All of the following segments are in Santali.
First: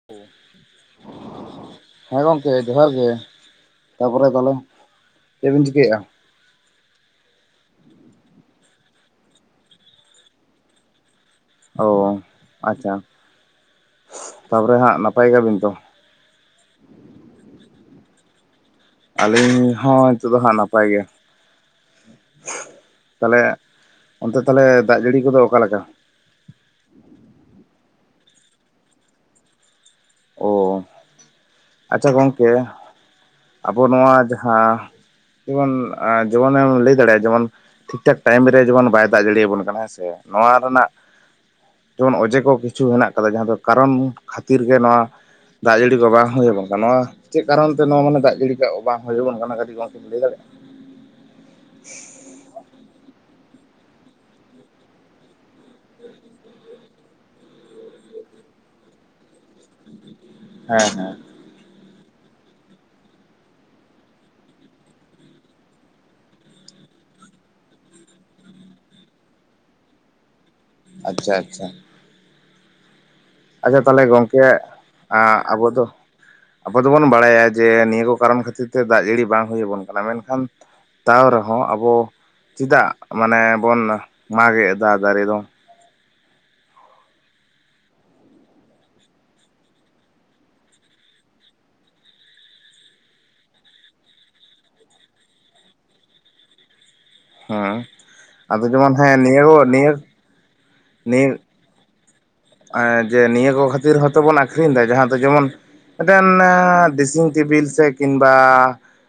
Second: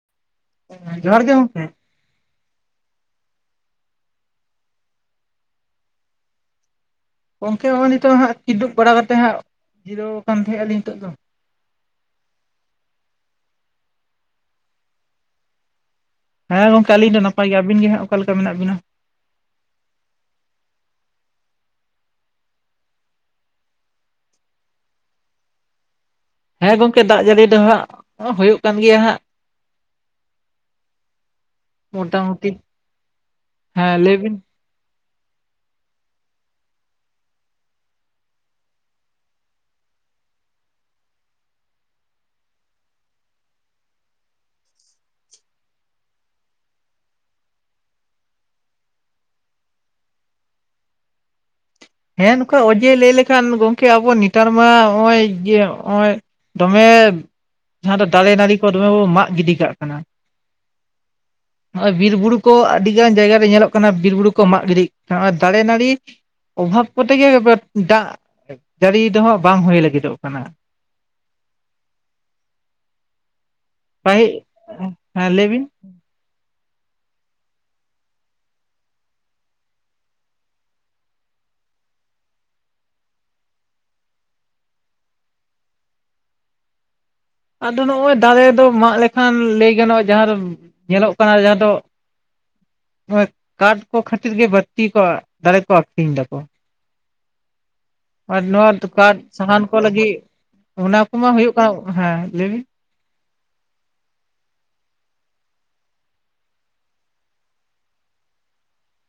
[unintelligible] ᱡᱚᱦᱟᱨ ᱜᱮ ᱜᱚᱢᱠᱮ ᱾ ᱦᱮᱸ ᱜᱚᱢᱠᱮ ᱡᱚᱦᱟᱨ ᱜᱮ ᱾ ᱛᱟᱯᱚᱨᱮ ᱛᱟᱦᱚᱞᱮ ᱪᱮᱫᱵᱤᱱ ᱪᱤᱠᱟᱹᱭᱮᱜᱼᱟ? ᱜᱚᱝᱠᱮ ᱱᱚᱜᱼᱚᱭ ᱱᱤᱛᱚᱜ ᱦᱟᱸᱜ ᱠᱤᱸᱫᱩᱵ ᱵᱟᱲᱟ ᱠᱟᱛᱮᱫ ᱦᱟᱸᱜ, ᱡᱤᱨᱟᱹᱣ ᱟᱠᱟᱱ ᱛᱟᱦᱮᱸᱜ ᱟᱹᱞᱤᱧ ᱱᱤᱛᱚᱜ ᱫᱚ ᱚ ᱟᱪᱪᱷᱟ, ᱛᱟᱯᱚᱨᱮ ᱦᱟᱸᱜ ᱱᱟᱯᱟᱭ ᱜᱮᱭᱟᱵᱤᱱ ᱛᱚ? ᱦᱮᱸ ᱜᱚᱝᱠᱮ ᱟᱹᱞᱤᱧ ᱫᱚ ᱱᱟᱯᱟᱭ ᱜᱮᱭᱟ, ᱟᱵᱤᱱ ᱜᱮ ᱦᱟᱸᱜ ᱚᱠᱟ ᱞᱮᱠᱟ ᱢᱮᱱᱟᱜ ᱵᱤᱱᱟ? ᱟᱹᱞᱤᱧ ᱦᱚᱸ ᱱᱤᱛᱚᱜ ᱫᱚ ᱦᱟᱸᱜ ᱱᱟᱯᱟᱭ ᱜᱮ ᱾ ᱛᱟᱦᱚᱞᱮ ᱚᱱᱛᱮ ᱛᱟᱦᱚᱮ ᱫᱟᱜ ᱡᱟᱹᱲᱤ ᱠᱚᱫᱚ ᱚᱠᱟᱞᱮᱠᱟ? ᱦᱮᱸ ᱜᱚᱝᱠᱮ ᱫᱟᱜ ᱡᱟᱹᱲᱤ ᱫᱚ ᱦᱟᱸᱜ ᱦᱩᱭᱩᱜ ᱠᱟᱱ ᱜᱮᱭᱟ ᱦᱟᱸᱜ ᱚ ᱾ ᱟᱪᱪᱷᱟ, ᱜᱚᱢᱠᱮ ᱢᱚᱴᱟᱢᱩᱴᱤ ᱟᱵᱚ ᱦᱮᱸ ᱱᱚᱣᱟ ᱞᱟᱹᱭ ᱵᱤᱱ ᱡᱟᱦᱟᱸ ᱡᱮᱢᱚᱱ ᱡᱮᱢᱚᱱᱮᱢ ᱞᱟᱹᱭ ᱫᱟᱲᱮᱭᱟᱜᱼᱟ ᱡᱮᱢᱚᱱ ᱾ ᱴᱷᱤᱠ ᱴᱷᱟᱠ ᱴᱟᱭᱤᱢ ᱨᱮ ᱡᱮᱢᱚᱱ ᱵᱟᱭ ᱫᱟᱜ ᱡᱟᱹᱲᱤ ᱟᱵᱚᱱ ᱠᱟᱱᱟ ᱦᱮᱸ ᱥᱮ ᱱᱚᱣᱟ ᱨᱮᱱᱟᱜ ᱡᱮᱢᱚᱱ ᱚᱡᱮ ᱠᱚ ᱠᱤᱪᱷᱩ ᱦᱮᱱᱟᱜ ᱟᱠᱟᱫᱟ ᱡᱟᱦᱟᱸ ᱫᱚ ᱠᱟᱨᱚᱱ ᱠᱷᱟᱹᱛᱤᱨ ᱜᱮ ᱱᱚᱣᱟ ᱫᱟᱜ ᱡᱟᱹᱲᱤ ᱠᱚ ᱵᱟᱝ ᱦᱩᱭ ᱟᱵᱚᱱ ᱠᱟᱱᱟ ᱱᱚᱣᱟ ᱪᱮᱫ ᱠᱟᱨᱚᱱ ᱛᱮ ᱱᱚᱣᱟ ᱢᱟᱱᱮ ᱫᱟᱜ ᱡᱟᱹᱲᱤ ᱠᱚ ᱵᱟᱝ ᱦᱩᱭ ᱟᱵᱚᱱ ᱠᱟᱱᱟ ᱠᱟᱹᱴᱤᱡ ᱜᱚᱝᱠᱮ ᱵᱤᱱ ᱞᱟᱹᱭ ᱫᱟᱲᱮᱭᱟᱜᱼᱟ? ᱦᱮᱸ ᱱᱚᱝᱠᱟ ᱚᱡᱮ ᱞᱟᱹᱭ ᱞᱮᱠᱷᱟᱱ ᱜᱚᱢᱠᱮ ᱟᱵᱚ ᱱᱮᱛᱟᱨ ᱢᱟ ᱱᱚᱜᱼᱚᱭ ᱡᱮ ᱱᱚᱜᱼᱚᱭ ᱫᱚᱢᱮ ᱡᱟᱦᱟᱸ ᱫᱚ ᱫᱟᱨᱮ ᱱᱟᱹᱲᱤ ᱠᱚ ᱫᱚᱢᱮ ᱵᱚ ᱢᱟᱜ ᱜᱤᱰᱤ ᱠᱟᱜ ᱠᱟᱱᱟ ᱾ ᱦᱮᱸ ᱦᱮᱸ ᱾ ᱱᱚᱜᱼᱚᱭ ᱵᱤᱨ ᱵᱩᱨᱩ ᱠᱚ ᱟᱹᱰᱤ ᱜᱟᱱ ᱡᱟᱭᱜᱟ ᱨᱮ ᱧᱮᱞᱚᱜ ᱠᱟᱱᱟ ᱵᱤᱨ ᱵᱩᱨᱩ ᱠᱚ ᱢᱟᱜ ᱜᱤᱰᱤ ᱠᱟᱱᱟ ᱱᱚᱜᱼᱚᱭ ᱫᱟᱨᱮ ᱱᱟᱹᱲᱤ ᱚᱵᱷᱟᱵ ᱠᱚᱛᱮ ᱜᱮ ᱫᱟᱜ ᱡᱟᱹᱲᱤ ᱫᱚᱦᱟᱜ ᱵᱟᱝ ᱦᱩᱭ ᱞᱟᱹᱜᱤᱫᱚᱜ ᱠᱟᱱᱟ ᱾ ᱟᱪᱪᱷᱟ, ᱟᱪᱪᱷᱟ ᱾ ᱟᱪᱪᱷᱟ ᱛᱟᱦᱚᱞᱮ ᱯᱟᱹᱦᱤ ᱜᱚᱝᱠᱮ ᱦᱮᱸ ᱟᱸᱜ ᱞᱟᱹᱭ ᱵᱤᱱ ᱟᱵᱚ ᱫᱚ ᱟᱵᱚ ᱫᱚᱵᱚᱱ ᱵᱟᱲᱟᱭᱟ ᱡᱮ ᱱᱤᱭᱟᱹ ᱠᱚ ᱠᱟᱨᱚᱱ ᱠᱷᱟᱹᱛᱤᱨ ᱛᱮ ᱫᱟᱜ ᱡᱟᱹᱲᱤ ᱵᱟᱝ ᱦᱩᱭᱩ ᱟᱵᱚᱱ ᱠᱟᱱᱟ ᱢᱮᱱᱠᱷᱟᱱ ᱛᱟᱣ ᱨᱮᱦᱚᱸ ᱟᱵᱚ ᱪᱮᱫᱟᱜ ᱢᱟᱱᱮ ᱵᱚᱱ ᱢᱟᱜᱮᱫ ᱮᱫᱟ ᱫᱟᱨᱮ ᱫᱚ? ᱟᱫᱚ ᱱᱚᱜᱼᱚᱭ ᱫᱟᱨᱮ ᱫᱚ ᱢᱟᱜ ᱞᱮᱠᱷᱟᱱ ᱞᱟᱹᱭ ᱜᱟᱱᱚᱜᱼᱟ ᱡᱟᱦᱟᱸ ᱫᱚ ᱧᱮᱞᱚᱜ ᱠᱟᱱᱟ ᱡᱟᱦᱟᱸ ᱫᱚ ᱠᱟᱴ ᱠᱚ ᱠᱷᱟᱹᱛᱤᱨ ᱜᱮ ᱵᱟᱹᱲᱛᱤ ᱠᱚ ᱫᱟᱨᱮ ᱠᱚ ᱟᱠᱷᱨᱤᱧ ᱮ ᱫᱟᱠᱚ ᱾ ᱦᱮᱸ ᱟᱨ ᱟᱫᱚ ᱱᱚᱣᱟ ᱡᱮᱢᱚᱱ ᱠᱟᱴ ᱦᱮᱸ ᱱᱤᱭᱟᱹ ᱥᱟᱦᱟᱱ ᱠᱚ ᱱᱤᱭᱟᱹ ᱞᱟᱹᱜᱤᱫ ᱚᱱᱟ ᱠᱚᱢᱟ ᱦᱩᱭᱩᱜ ᱠᱟᱱᱟ ᱦᱮᱸ ᱞᱟᱹᱭᱵᱤᱱ ᱟᱨ ᱡᱮ ᱱᱤᱭᱟᱹ ᱠᱚ ᱠᱷᱟᱹᱛᱤᱨ ᱦᱚᱸᱛᱚ ᱵᱚᱱ ᱟᱹᱠᱷᱨᱤᱧ ᱫᱟ ᱡᱟᱦᱟᱸ ᱫᱚ ᱡᱮᱢᱚᱱ ᱮᱫᱮᱱᱱᱮ ᱫᱮᱥᱤᱝ ᱴᱮᱵᱤᱞ ᱥᱮ ᱠᱤᱢᱵᱟ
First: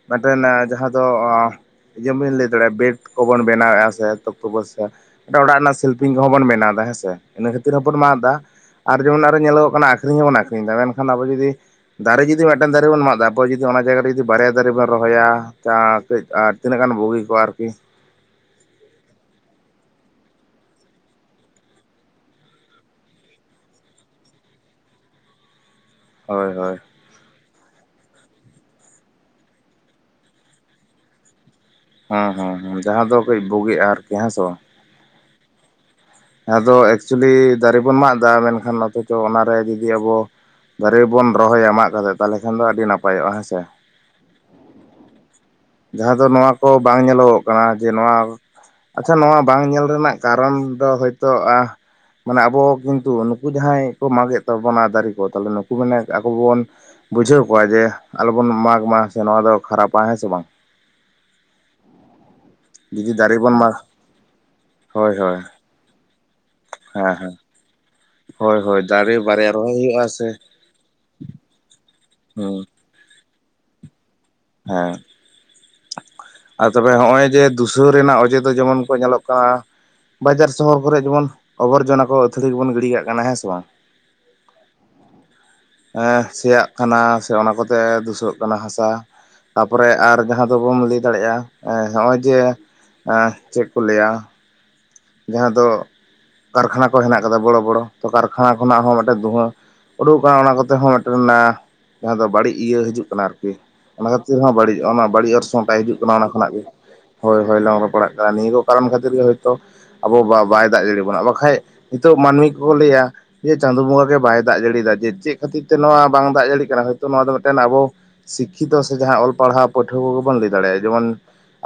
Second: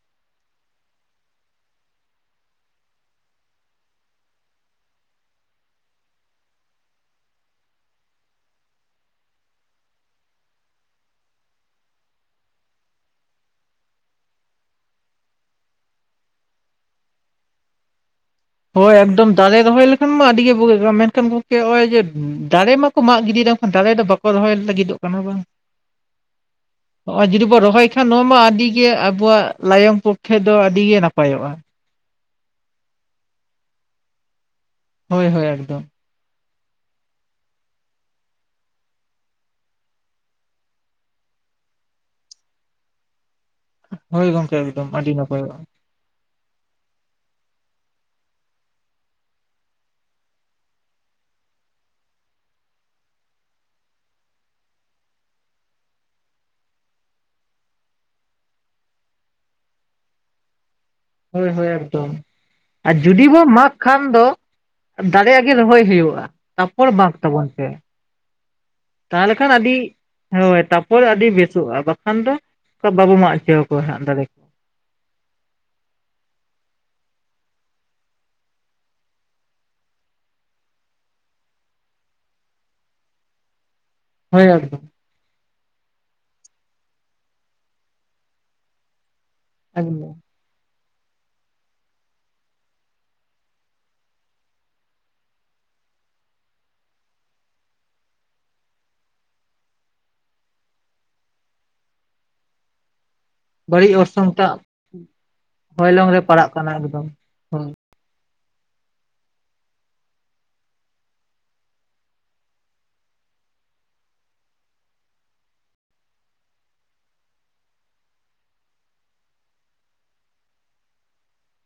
ᱢᱮᱴᱮᱱᱮ ᱡᱟᱦᱟᱸ ᱫᱚ ᱟᱸ ᱡᱮᱢᱮᱧ ᱞᱟᱹᱭ ᱫᱟᱲᱮᱭᱟᱜᱼᱟ ᱵᱮᱰ ᱠᱚᱵᱚᱱ ᱵᱮᱱᱟᱣ ᱮᱼᱟ ᱥᱮ ᱮᱛᱚᱵ ᱠᱚᱵᱚ ᱢᱤᱫᱴᱟᱝ ᱚᱲᱟᱜ ᱨᱮᱱᱟᱜ ᱥᱤᱞᱯᱤᱝ ᱠᱚᱦᱚᱸ ᱵᱚᱱ ᱵᱮᱱᱟᱣ ᱫᱟ ᱦᱮᱸ ᱥᱮ ᱤᱱᱟᱹ ᱠᱷᱟᱹᱛᱤᱨ ᱦᱚᱸᱵᱚᱱ ᱢᱟᱸᱫᱽ ᱫᱟ ᱟᱨ ᱡᱮ ᱚᱱᱟ ᱨᱮ ᱧᱮᱞᱚᱜᱚᱜ ᱠᱟᱱᱟ ᱟᱠᱷᱤᱨᱤᱧ ᱦᱚᱸ ᱵᱚᱱ ᱟᱠᱷᱤᱨᱤᱧ ᱫᱟ ᱢᱮᱱᱠᱷᱟᱱ ᱟᱵᱚ ᱡᱩᱫᱤ ᱫᱟᱨᱤ ᱡᱩᱫᱤ ᱢᱤᱫᱴᱮᱱ ᱫᱟᱨᱤ ᱵᱚᱱ ᱢᱟᱜ ᱫᱟ ᱟᱵᱚ ᱦᱚᱸ ᱡᱩᱫᱤ ᱚᱱᱟ ᱡᱟᱭᱜᱟ ᱨᱮ ᱡᱩᱫᱤ ᱵᱟᱨᱭᱟ ᱫᱟᱨᱮ ᱵᱚᱱ ᱨᱚᱦᱚᱭᱟ [unintelligible] ᱟᱴ ᱛᱤᱱᱟᱹᱜ ᱜᱟᱱ ᱵᱩᱜᱤ ᱠᱚᱜᱼᱟ ᱟᱨᱠᱤ ᱦᱳᱭ ᱮᱠᱫᱚᱢ ᱫᱟᱨᱮ ᱨᱚᱦᱚᱭ ᱞᱮᱠᱷᱟᱱ ᱢᱟ ᱟᱹᱰᱤ ᱜᱮ ᱵᱩᱜᱤᱜ ᱠᱟᱱ ᱢᱮᱱᱠᱷᱟᱱ ᱜᱚᱢᱠᱮ ᱱᱚᱜᱼᱚᱭ ᱡᱮ ᱫᱟᱨᱮ ᱢᱟ ᱠᱚ ᱢᱟᱜ ᱜᱤᱰᱤᱭ ᱫᱟ ᱮᱠᱷᱟᱱ ᱫᱟᱨᱮ ᱫᱚ ᱵᱟᱠᱚ ᱨᱚᱦᱚᱭ ᱞᱟᱹᱜᱤᱫᱚᱜ ᱠᱟᱱᱟ ᱵᱟᱝ ᱦᱚᱭ ᱦᱚᱭ ᱱᱚᱜᱼᱚᱭ ᱡᱩᱫᱤ ᱵᱚ ᱨᱚᱦᱚᱭ ᱠᱷᱟᱱ ᱱᱚᱣᱟ ᱢᱟ ᱟᱹᱰᱤ ᱜᱮ ᱟᱵᱚᱣᱟᱜ ᱞᱟᱭᱚᱝ ᱯᱚᱠᱠᱷᱮ ᱫᱚ ᱟᱹᱰᱤ ᱜᱮ ᱱᱟᱯᱟᱭᱚᱜᱼᱟ ᱦᱟᱸ ᱦᱟᱸ ᱦᱟᱸ ᱡᱟᱦᱟᱸ ᱫᱚ ᱠᱟᱹᱡ ᱵᱩᱜᱤᱜ ᱟᱨ ᱦᱮᱸ ᱥᱮ ᱵᱟᱝ? ᱦᱳᱭ ᱦᱳᱭ ᱮᱠᱫᱚᱢ ᱟᱫᱚ ᱮᱠᱪᱩᱞᱤ ᱫᱟᱨᱮ ᱵᱚᱱ ᱢᱟᱜ ᱫᱟ ᱢᱮᱱᱠᱷᱟᱱ ᱟᱵᱚ ᱫᱚ ᱚᱱᱟᱨᱮ ᱡᱩᱫᱤ ᱟᱵᱚ ᱫᱟᱨᱮ ᱵᱚᱱ ᱨᱚᱦᱚᱭᱟ ᱢᱟᱜ ᱠᱟᱛᱮᱫ ᱛᱟᱦᱚᱞᱮ ᱠᱷᱟᱱ ᱫᱚ ᱟᱹᱰᱤ ᱱᱟᱯᱟᱭᱚᱜᱼᱟ ᱦᱮᱸ ᱥᱮ ᱦᱳᱭ ᱜᱚᱝᱠᱮ ᱮᱠᱫᱚᱢ ᱟᱹᱰᱤ ᱱᱟᱯᱟᱭᱚᱜ-ᱟ ᱡᱟᱦᱟᱸ ᱫᱚ ᱱᱚᱣᱟ ᱠᱚ ᱵᱟᱝ ᱧᱮᱞᱚᱜᱚᱜ ᱠᱟᱱᱟ ᱡᱮ ᱱᱚᱣᱟ ᱟᱪᱪᱷᱟ ᱱᱚᱣᱟ ᱵᱟᱝ ᱧᱮᱞ ᱨᱮᱱᱟᱜ ᱠᱟᱨᱚᱱ ᱫᱚ ᱦᱳᱭᱛᱳ ᱟᱸ ᱢᱟᱱᱮ ᱟᱵᱚ ᱦᱚ ᱠᱤᱱᱛᱩ ᱱᱩᱠᱩ ᱡᱟᱦᱟᱸᱭ ᱠᱚ ᱢᱟᱜ ᱮᱫ ᱛᱟᱵᱚᱱᱟ ᱫᱟᱨᱮ ᱠᱚ ᱛᱟᱦᱞᱮ ᱱᱩᱠᱩ ᱢᱟᱱᱮ ᱟᱵᱚ ᱵᱚᱱ ᱵᱩᱡᱷᱟᱹᱣ ᱠᱚᱣᱟ ᱡᱮ ᱟᱞᱚᱵᱚᱱ ᱢᱟᱜᱽ ᱢᱟ ᱱᱚᱣᱟ ᱫᱚ ᱠᱷᱟᱨᱟᱯᱟ ᱦᱮᱸ ᱥᱮ ᱵᱟᱝ? ᱦᱳᱭ ᱦᱳᱭ ᱮᱠᱫᱚᱢ ᱟᱨ ᱡᱩᱫᱤ ᱵᱚᱱ ᱢᱟᱠᱷ ᱠᱷᱟᱱ ᱫᱚ ᱦᱳᱭ ᱫᱟᱨᱮ ᱦᱳᱭ ᱟᱜᱮ ᱨᱚᱦᱚᱭ ᱦᱩᱭᱩᱜᱼᱟ ᱛᱟᱯᱚᱨ ᱢᱟᱠᱷ ᱛᱟᱵᱚᱱ ᱯᱮ ᱦᱚᱭ ᱦᱚᱭ ᱛᱟᱦᱚᱞᱮ ᱠᱷᱟᱱ ᱟᱹᱰᱤ ᱦᱳᱭ ᱛᱟᱯ ᱦᱚᱭ ᱟᱹᱰᱤ ᱵᱮᱥᱚᱜᱼᱟ ᱵᱟᱠᱷᱟᱱ ᱫᱚ ᱦᱮᱸ ᱛᱟᱯ ᱵᱟᱵᱚ ᱢᱟᱜ ᱦᱚᱪᱚᱣ ᱠᱚᱣᱟ ᱦᱟᱸᱜ ᱫᱟᱨᱮ ᱠᱚ [unintelligible] ᱟᱨ ᱛᱚᱵᱮ ᱦᱚᱸᱜᱼᱚᱭ ᱡᱮ ᱫᱷᱩᱥᱟᱹᱣ ᱨᱮᱱᱟᱜ ᱚᱡᱮ ᱫᱚ ᱡᱮᱢᱚᱱ ᱠᱚ ᱧᱮᱞᱚᱜ ᱠᱟᱱᱟᱹ ᱵᱟᱡᱟᱨ ᱥᱚᱦᱚᱨ ᱠᱚᱨᱮ ᱡᱮᱢᱚᱱ ᱟᱵᱚᱨᱡᱚᱱᱟ ᱠᱚ ᱟᱹᱛᱷᱟᱹᱲᱤ ᱠᱚᱵᱚᱱ ᱜᱤᱰᱤ ᱠᱟᱜ ᱠᱟᱱᱟ ᱦᱮᱸ ᱥᱮ ᱵᱟᱝ? ᱦᱳᱭ ᱮᱠᱫᱚᱢ ᱦᱮᱸ ᱥᱮᱭᱟᱜ ᱠᱟᱱᱟ ᱥᱮ ᱚᱱᱟ ᱠᱚᱛᱮ ᱫᱷᱩᱥᱟᱹᱜ ᱠᱟᱱᱟ ᱦᱟᱥᱟ ᱛᱟᱯᱚᱨᱮ ᱮᱠᱫᱚᱢ ᱟᱨ ᱡᱟᱦᱟᱸ ᱫᱚᱵᱚᱱ ᱞᱟᱹᱭ ᱫᱟᱲᱮᱭᱟᱜᱼᱟ ᱮᱸ ᱦᱚᱜᱼᱚᱭ ᱡᱮ ᱮᱸ ᱪᱮᱫ ᱠᱚ ᱞᱟᱹᱭᱟ ᱡᱟᱦᱟᱸ ᱫᱚ ᱠᱟᱨᱠᱷᱟᱱᱟ ᱠᱚ ᱦᱮᱱᱟᱜ ᱠᱟᱫᱟ ᱵᱚᱲᱚ ᱵᱚᱲᱚ ᱠᱟᱨᱠᱷᱟᱱᱟ ᱠᱷᱚᱱᱟᱜ ᱦᱚᱸ ᱢᱤᱫᱴᱮᱱ ᱫᱷᱩᱶᱟᱹ ᱩᱰᱩᱠ ᱟᱠᱟᱱᱟ ᱚᱱᱟ ᱠᱚᱛᱮ ᱦᱚᱸ ᱢᱤᱫᱴᱮᱱ ᱮᱸ ᱡᱟᱦᱟᱸ ᱫᱚ ᱵᱟᱹᱲᱤᱡ ᱤᱭᱟᱹ ᱦᱤᱡᱩᱜ ᱠᱟᱱᱟ ᱟᱨᱠᱤ ᱵᱟᱹᱲᱤᱡ ᱚᱱᱟ ᱚᱨᱥᱚᱝ ᱠᱷᱟᱹᱛᱤᱨ ᱦᱚᱸ ᱴᱟᱜ ᱵᱟᱹᱲᱤᱡ ᱚᱱᱟ ᱵᱟᱹᱲᱤᱡ ᱚᱨᱥᱚᱝᱴᱟᱭ ᱦᱤᱡᱩᱜ ᱦᱚᱭᱞᱚᱝ ᱠᱟᱱᱟ ᱨᱮ ᱚᱱᱟ ᱯᱟᱲᱟᱜ ᱠᱷᱚᱱᱟᱜ ᱜᱤ ᱠᱟᱱᱟ ᱮᱠᱫᱚᱢ ᱦᱳᱭ ᱦᱳᱭ ᱯᱟᱲᱟᱜ ᱠᱟᱱᱟ ᱱᱤᱭᱟᱹ ᱠᱚ ᱠᱟᱨᱚᱱ ᱠᱷᱟᱹᱛᱤᱨ ᱜᱮ ᱦᱳᱭᱛᱳ ᱟᱵᱚ ᱵᱟ ᱵᱟᱭ ᱫᱟᱜ ᱡᱟᱹᱲᱤ ᱵᱚᱱᱟ ᱵᱟᱠᱷᱟᱡ ᱱᱤᱛᱚᱜ ᱢᱟᱹᱱᱢᱤ ᱠᱚ ᱞᱟᱹᱭᱟ ᱡᱮ ᱪᱟᱸᱫᱩ ᱵᱚᱸᱜᱟ ᱜᱮ ᱵᱟᱭ ᱫᱟᱜ ᱡᱟᱹᱲᱤᱭᱫᱟ ᱡᱮ ᱪᱮᱫ ᱠᱷᱟᱹᱛᱤᱨ ᱛᱮ ᱱᱚᱣᱟ ᱵᱟᱝ ᱫᱟᱜ ᱡᱟᱲᱤ ᱠᱟᱱᱟ ᱦᱚᱭᱛᱳ ᱱᱚᱣᱟ ᱫᱚ ᱢᱤᱫᱴᱮᱱ ᱟᱵᱚ ᱥᱤᱠᱠᱷᱤᱛᱚ ᱥᱮ ᱡᱟᱦᱟᱸ ᱚᱞ ᱯᱟᱲᱦᱟᱣ ᱯᱟᱹᱴᱷᱩᱣᱟᱹ ᱠᱚᱜᱮ ᱵᱚᱱ ᱞᱟᱹᱭ ᱫᱟᱲᱮᱭᱟᱜᱼᱟ ᱡᱮᱢᱚᱱ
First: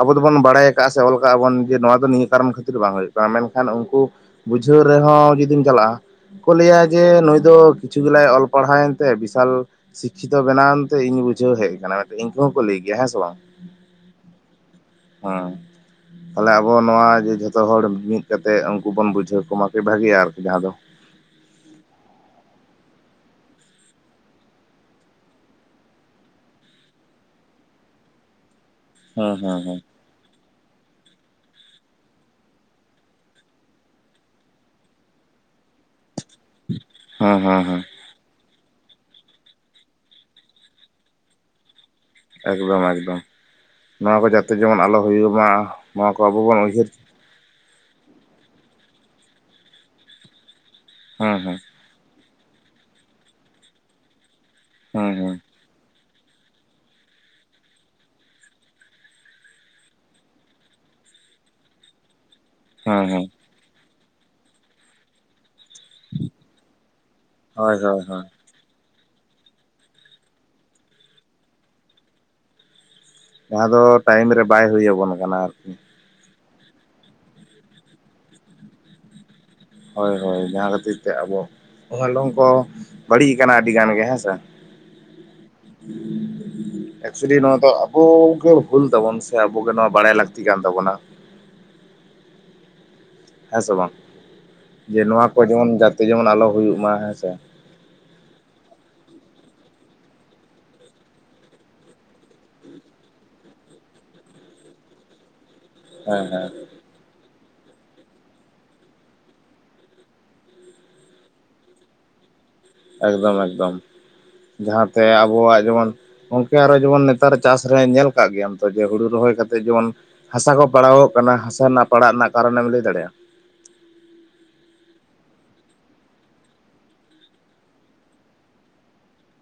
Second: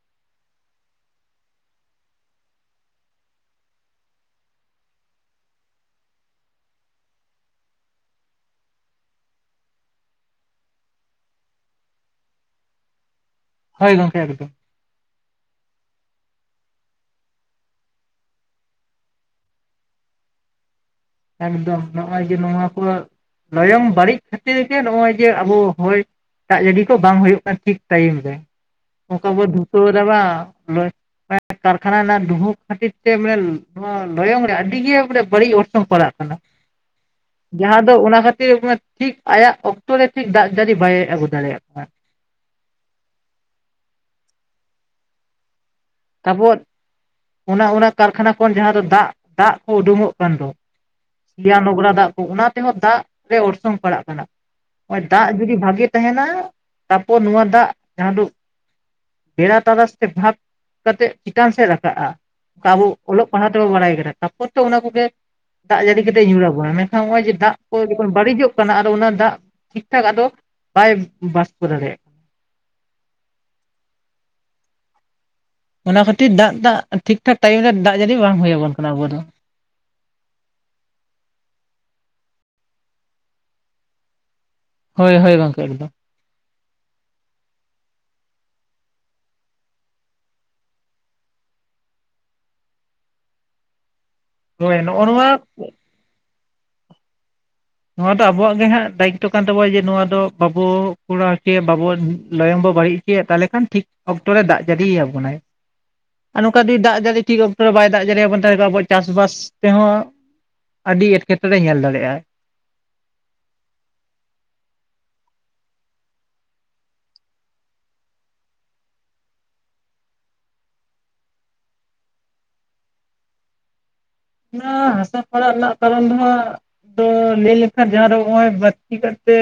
ᱟᱵᱚ ᱫᱚᱵᱚᱱ ᱵᱟᱲᱟᱭ ᱟᱠᱟᱫᱼᱟ ᱥᱮ ᱚᱞ ᱠᱟᱜ ᱟᱵᱚᱱ ᱡᱮ ᱱᱚᱣᱟ ᱫᱚ ᱱᱤᱭᱟᱹ ᱠᱟᱨᱚᱱ ᱠᱷᱟᱹᱛᱤᱨ ᱵᱟᱝ ᱦᱩᱭᱩᱜ ᱠᱟᱱᱟ ᱢᱮᱱᱠᱷᱟᱱ ᱩᱱᱠᱩ ᱵᱩᱡᱷᱟᱹᱣ ᱨᱮᱦᱚᱸ ᱡᱩᱫᱤᱢ ᱪᱟᱞᱟᱜᱼᱟ ᱠᱚ ᱞᱟᱹᱭᱟ ᱡᱮ ᱱᱩᱭ ᱫᱚ ᱠᱤᱪᱷᱩ ᱜᱮᱞᱟᱭ ᱚᱞ ᱯᱟᱲᱦᱟᱣ ᱮᱱᱛᱮ ᱵᱤᱥᱟᱞ ᱥᱤᱠᱠᱷᱤᱛᱚ ᱵᱮᱱᱟᱣ ᱮᱱᱛᱮ ᱤᱧ ᱵᱩᱡᱷᱟᱹᱣ ᱦᱮᱡ ᱟᱠᱟᱱᱟ ᱢᱮᱱᱠᱷᱟᱱ ᱤᱱᱠᱩ ᱦᱚᱸ ᱠᱚ ᱞᱟᱹᱭ ᱜᱮᱭᱟ ᱦᱮᱸ ᱥᱮ ᱵᱟᱝ? ᱦᱳᱭ ᱜᱚᱢᱠᱮ ᱮᱠᱫᱚᱢ ᱦᱮᱸ ᱛᱟᱦᱚᱞᱮ ᱟᱵᱚ ᱱᱚᱣᱟ ᱡᱮ ᱡᱚᱛ ᱡᱚᱛᱚ ᱦᱚᱲ ᱢᱤᱫ ᱠᱟᱛᱮᱫ ᱩᱱᱠᱩ ᱵᱚᱱ ᱵᱩᱡᱷᱟᱹᱣ ᱠᱚᱢᱟ ᱠᱤ ᱵᱷᱟᱜᱤᱭᱟ ᱟᱨᱠᱤ ᱡᱟᱦᱟᱸ ᱫᱚ ᱮᱠᱫᱚᱢ ᱱᱚᱜᱼᱚᱭ ᱡᱮ ᱱᱚᱣᱟ ᱠᱚ ᱞᱟᱭᱚᱝ ᱵᱟᱹᱲᱤᱡ ᱠᱷᱟᱹᱛᱤᱨ ᱜᱮ ᱱᱚᱜᱼᱚᱭ ᱡᱮ ᱟᱵᱚ ᱦᱚᱭ ᱫᱟᱜ ᱡᱟᱹᱲᱤ ᱠᱚ ᱵᱟᱝ ᱦᱩᱭᱩᱜ ᱠᱟᱱᱟ ᱴᱷᱤᱠ ᱴᱟᱭᱤᱢ ᱨᱮ ᱚᱠᱟ ᱦᱮᱸ ᱵᱚᱱ ᱦᱮᱸ ᱦᱮᱸ ᱫᱷᱩᱛᱟᱹᱣᱮᱫᱟ ᱵᱟ ᱞᱚᱡ ᱠᱟᱨᱠᱷᱟᱱᱟ ᱨᱮᱱᱟᱜ ᱫᱷᱩᱣᱟᱹ ᱠᱷᱟᱹᱛᱤᱨ ᱛᱮ ᱢᱟᱱᱮ ᱱᱚᱣᱟ ᱞᱚᱭᱚᱝ ᱨᱮ ᱟᱹᱰᱤ ᱜᱮ ᱢᱟᱱᱮ ᱵᱟᱹᱲᱤᱡ ᱚᱨ ᱠᱚ ᱯᱟᱲᱟᱜ ᱠᱟᱱᱟ ᱦᱮᱸ ᱦᱮᱸ ᱦᱮᱸ ᱡᱟᱦᱟᱸ ᱫᱚ ᱚᱱᱟ ᱠᱷᱟᱹᱛᱤᱨ ᱴᱷᱤᱠ ᱟᱭᱟᱜ ᱚᱠᱛᱚᱨᱮ ᱴᱷᱤᱠ ᱫᱟᱜ ᱡᱟᱹᱲᱤ ᱵᱟᱭ ᱟᱹᱜᱩ ᱫᱟᱲᱮᱭᱟᱜ ᱠᱟᱱᱟ ᱮᱠᱫᱚᱢ ᱮᱠᱫᱚᱢ ᱱᱚᱣᱟ ᱠᱚ ᱡᱟᱛᱮ ᱡᱮᱢᱚᱱ ᱟᱞᱚ ᱦᱩᱭᱩᱜ ᱢᱟ ᱱᱚᱣᱟ ᱠᱚ ᱟᱵᱚ ᱛᱟᱯᱚᱨ ᱵᱚᱱ ᱩᱭᱦᱟᱹᱨ ᱚᱱᱟ ᱚᱱᱟ ᱠᱟᱨᱠᱷᱟᱱᱟ ᱠᱷᱚᱱ ᱡᱟᱦᱟᱸ ᱫᱚ ᱫᱟᱜ, ᱫᱟᱜ ᱠᱚ ᱩᱰᱩᱝᱚᱜ ᱠᱟᱱ ᱫᱚ ᱦᱮᱸ ᱥᱮᱭᱟ ᱦᱮᱸ ᱱᱚᱝᱨᱟ ᱫᱟᱜ ᱚᱱᱟ ᱛᱮᱦᱚᱸ ᱫᱟᱜ ᱨᱮ ᱚᱨᱥᱚᱝ ᱯᱟᱲᱟᱜ ᱠᱟᱱᱟ ᱱᱚᱜ-ᱚᱭ ᱦᱮᱸ ᱦᱮᱸ ᱫᱟᱜ ᱦᱮᱸ ᱡᱩᱫᱤ ᱵᱷᱟᱜᱮ ᱛᱟᱦᱮᱱᱟ ᱛᱟᱨᱯᱚᱨ ᱱᱚᱣᱟ ᱫᱟᱜ ᱡᱟᱦᱟᱸ ᱫᱚ ᱵᱮᱲᱟ ᱛᱟᱨᱟᱥ ᱛᱮ ᱵᱷᱟᱵᱽ ᱠᱟᱛᱮᱫ ᱪᱮᱛᱟᱱ ᱥᱮᱫ ᱨᱟᱠᱟᱵᱼᱟ ᱟᱵᱚ ᱦᱮᱸ ᱦᱮᱸ ᱚᱞᱚᱜ ᱯᱟᱲᱦᱟᱜ ᱵᱟᱲᱟᱭ ᱠᱟᱱᱟ ᱛᱟᱨᱯᱚᱨ ᱛᱚ ᱚᱱᱟ ᱠᱚᱜᱮ ᱫᱟᱜ ᱡᱟᱹᱲᱤ ᱠᱟᱛᱮ ᱧᱩᱨ ᱟᱵᱚᱱᱟ ᱢᱮᱱᱠᱷᱟᱱ ᱱᱚᱜ-ᱚᱭ ᱡᱮ ᱫᱟᱜ ᱦᱳᱭ ᱠᱚ ᱦᱳᱭ ᱡᱚᱠᱷᱚᱱ ᱦᱳᱭ ᱵᱟᱹᱲᱤᱡᱚᱜ ᱠᱟᱱᱟ ᱟᱫᱚ ᱚᱱᱟ ᱫᱟᱜ ᱴᱷᱤᱠ ᱴᱷᱟᱠ ᱟᱫᱚ ᱵᱟᱭ ᱵᱟᱥᱯᱚ ᱫᱟᱲᱮᱭᱟᱜ ᱠᱟᱱᱟ ᱡᱟᱦᱟᱸ ᱫᱚ ᱴᱟᱭᱤᱢ ᱨᱮ ᱵᱟᱭ ᱦᱩ ᱟᱵᱚᱱ ᱠᱟᱱᱟ ᱚᱱᱟ ᱠᱷᱟᱹᱛᱤᱨ ᱫᱟᱜ ᱫᱟᱜ ᱴᱷᱤᱠ ᱴᱷᱟᱠ ᱴᱟᱭᱤᱢ ᱨᱮ ᱫᱟᱜ ᱡᱟᱹᱲᱤ ᱵᱟᱝ ᱦᱩᱭᱟᱵᱚᱱ ᱠᱟᱱᱟ ᱟᱵᱚ ᱫᱚ ᱦᱳᱭ ᱦᱳᱭ ᱡᱟᱦᱟᱸ ᱠᱷᱟᱹᱛᱤᱨ ᱛᱮ ᱟᱵᱚ ᱦᱚᱸᱜ-ᱚᱭ ᱞᱚᱝ ᱠᱚ ᱵᱟᱹᱲᱤᱡ ᱟᱠᱟᱱᱟ ᱟᱹᱰᱤ ᱜᱟᱱ ᱜᱮ ᱦᱮᱸ ᱥᱮ ᱦᱳᱭ ᱦᱳᱭ ᱜᱚᱢᱠᱮ ᱮᱠᱫᱚᱢ ᱮᱠᱪᱚᱞᱤ ᱱᱚᱣᱟ ᱫᱚ ᱟᱵᱚᱜᱮ ᱵᱷᱩᱞ ᱛᱟᱵᱩᱱ ᱥᱮ ᱟᱵᱚᱜᱮ ᱱᱚᱣᱟ ᱵᱟᱲᱟᱭ ᱞᱟᱹᱠᱛᱤ ᱠᱟᱱ ᱛᱟᱵᱚᱱᱟ ᱦᱮᱸ ᱥᱮ ᱵᱟᱝ ᱦᱳᱭ ᱡᱮ ᱱᱚᱜᱼᱚ ᱱᱚᱣᱟ ᱠᱚ ᱡᱮᱢᱚᱱ ᱡᱟᱛᱮ ᱡᱮᱢᱚᱱ ᱟᱞᱚ ᱦᱩᱭᱩᱜ ᱢᱟ ᱦᱮᱸ ᱥᱮ ᱱᱚᱣᱟ ᱫᱚ ᱟᱵᱚᱣᱟᱜ ᱜᱮ ᱦᱟᱸᱜ ᱫᱟᱭᱤᱛᱛᱚ ᱠᱟᱱ ᱛᱟᱵᱚᱣᱟ ᱡᱮ ᱱᱚᱣᱟ ᱫᱚ ᱵᱟᱵᱚ ᱠᱚᱨᱟᱣ ᱠᱮ ᱵᱟᱵᱚ ᱞᱟᱭᱚᱝ ᱵᱚ ᱵᱟᱹᱲᱤᱡ ᱠᱮᱭᱟ ᱛᱟᱦᱚᱞᱮ ᱠᱷᱟᱱ ᱴᱷᱤᱠ ᱚᱠᱛᱚ ᱨᱮ ᱫᱟᱜ ᱡᱟᱹᱲᱤᱭᱵᱚᱱᱟᱭ ᱦᱮᱸ ᱟᱨ ᱦᱮᱸ ᱱᱚᱝᱠᱟ ᱫᱤ ᱫᱟᱜ ᱡᱟᱹᱲᱤ ᱴᱷᱤᱠ ᱚᱠᱛᱚ ᱨᱮ ᱵᱟᱭ ᱫᱟᱜ ᱡᱟᱹᱲᱤ ᱟᱵᱚᱱ ᱛᱟᱦᱞᱮ ᱟᱵᱚ ᱪᱟᱥᱵᱟᱥ ᱛᱮᱦᱚᱸ ᱟᱹᱰᱤ ᱮᱴᱠᱮᱴᱚᱬᱮ ᱧᱮᱞ ᱫᱟᱲᱮᱜ-ᱟᱭ ᱮᱠᱫᱚᱢ ᱮᱠᱫᱚᱢ ᱡᱟᱦᱟᱸᱛᱮ ᱟᱵᱚᱣᱟᱜ ᱡᱮᱢᱚᱱ ᱜᱚᱢᱠᱮ ᱟᱨᱚ ᱡᱮᱢᱚᱱ ᱱᱮᱛᱟᱨ ᱪᱟᱥ ᱨᱮ ᱧᱮᱞ ᱠᱟᱜ ᱜᱮᱭᱟᱢ ᱛᱚ ᱡᱮ ᱦᱩᱲᱩ ᱨᱚᱦᱚᱭ ᱠᱟᱛᱮᱜ ᱡᱮᱢᱚᱱ ᱦᱟᱥᱟ ᱠᱚ ᱯᱟᱲᱟᱣᱚᱜ ᱠᱟᱱᱟ ᱦᱟᱥᱟ ᱨᱮᱱᱟᱜ ᱯᱟᱲᱟᱜ ᱨᱮᱱᱟᱜ ᱠᱟᱨᱚᱱᱮᱢ ᱞᱟᱹᱭ ᱫᱟᱲᱮᱭᱟᱜ-ᱟ? ᱚᱱᱟ ᱦᱟᱥᱟ ᱯᱟᱲᱟᱜ ᱨᱮᱱᱟᱜ ᱠᱟᱨᱚᱱ ᱫᱚ ᱦᱟᱸᱜ ᱛᱚ ᱞᱟᱹᱭ ᱞᱮᱠᱷᱟᱱ ᱡᱟᱦᱟᱸ ᱫᱚ ᱦᱚᱜ-ᱚᱭ ᱵᱟᱹᱲᱛᱤ ᱠᱟᱛᱮ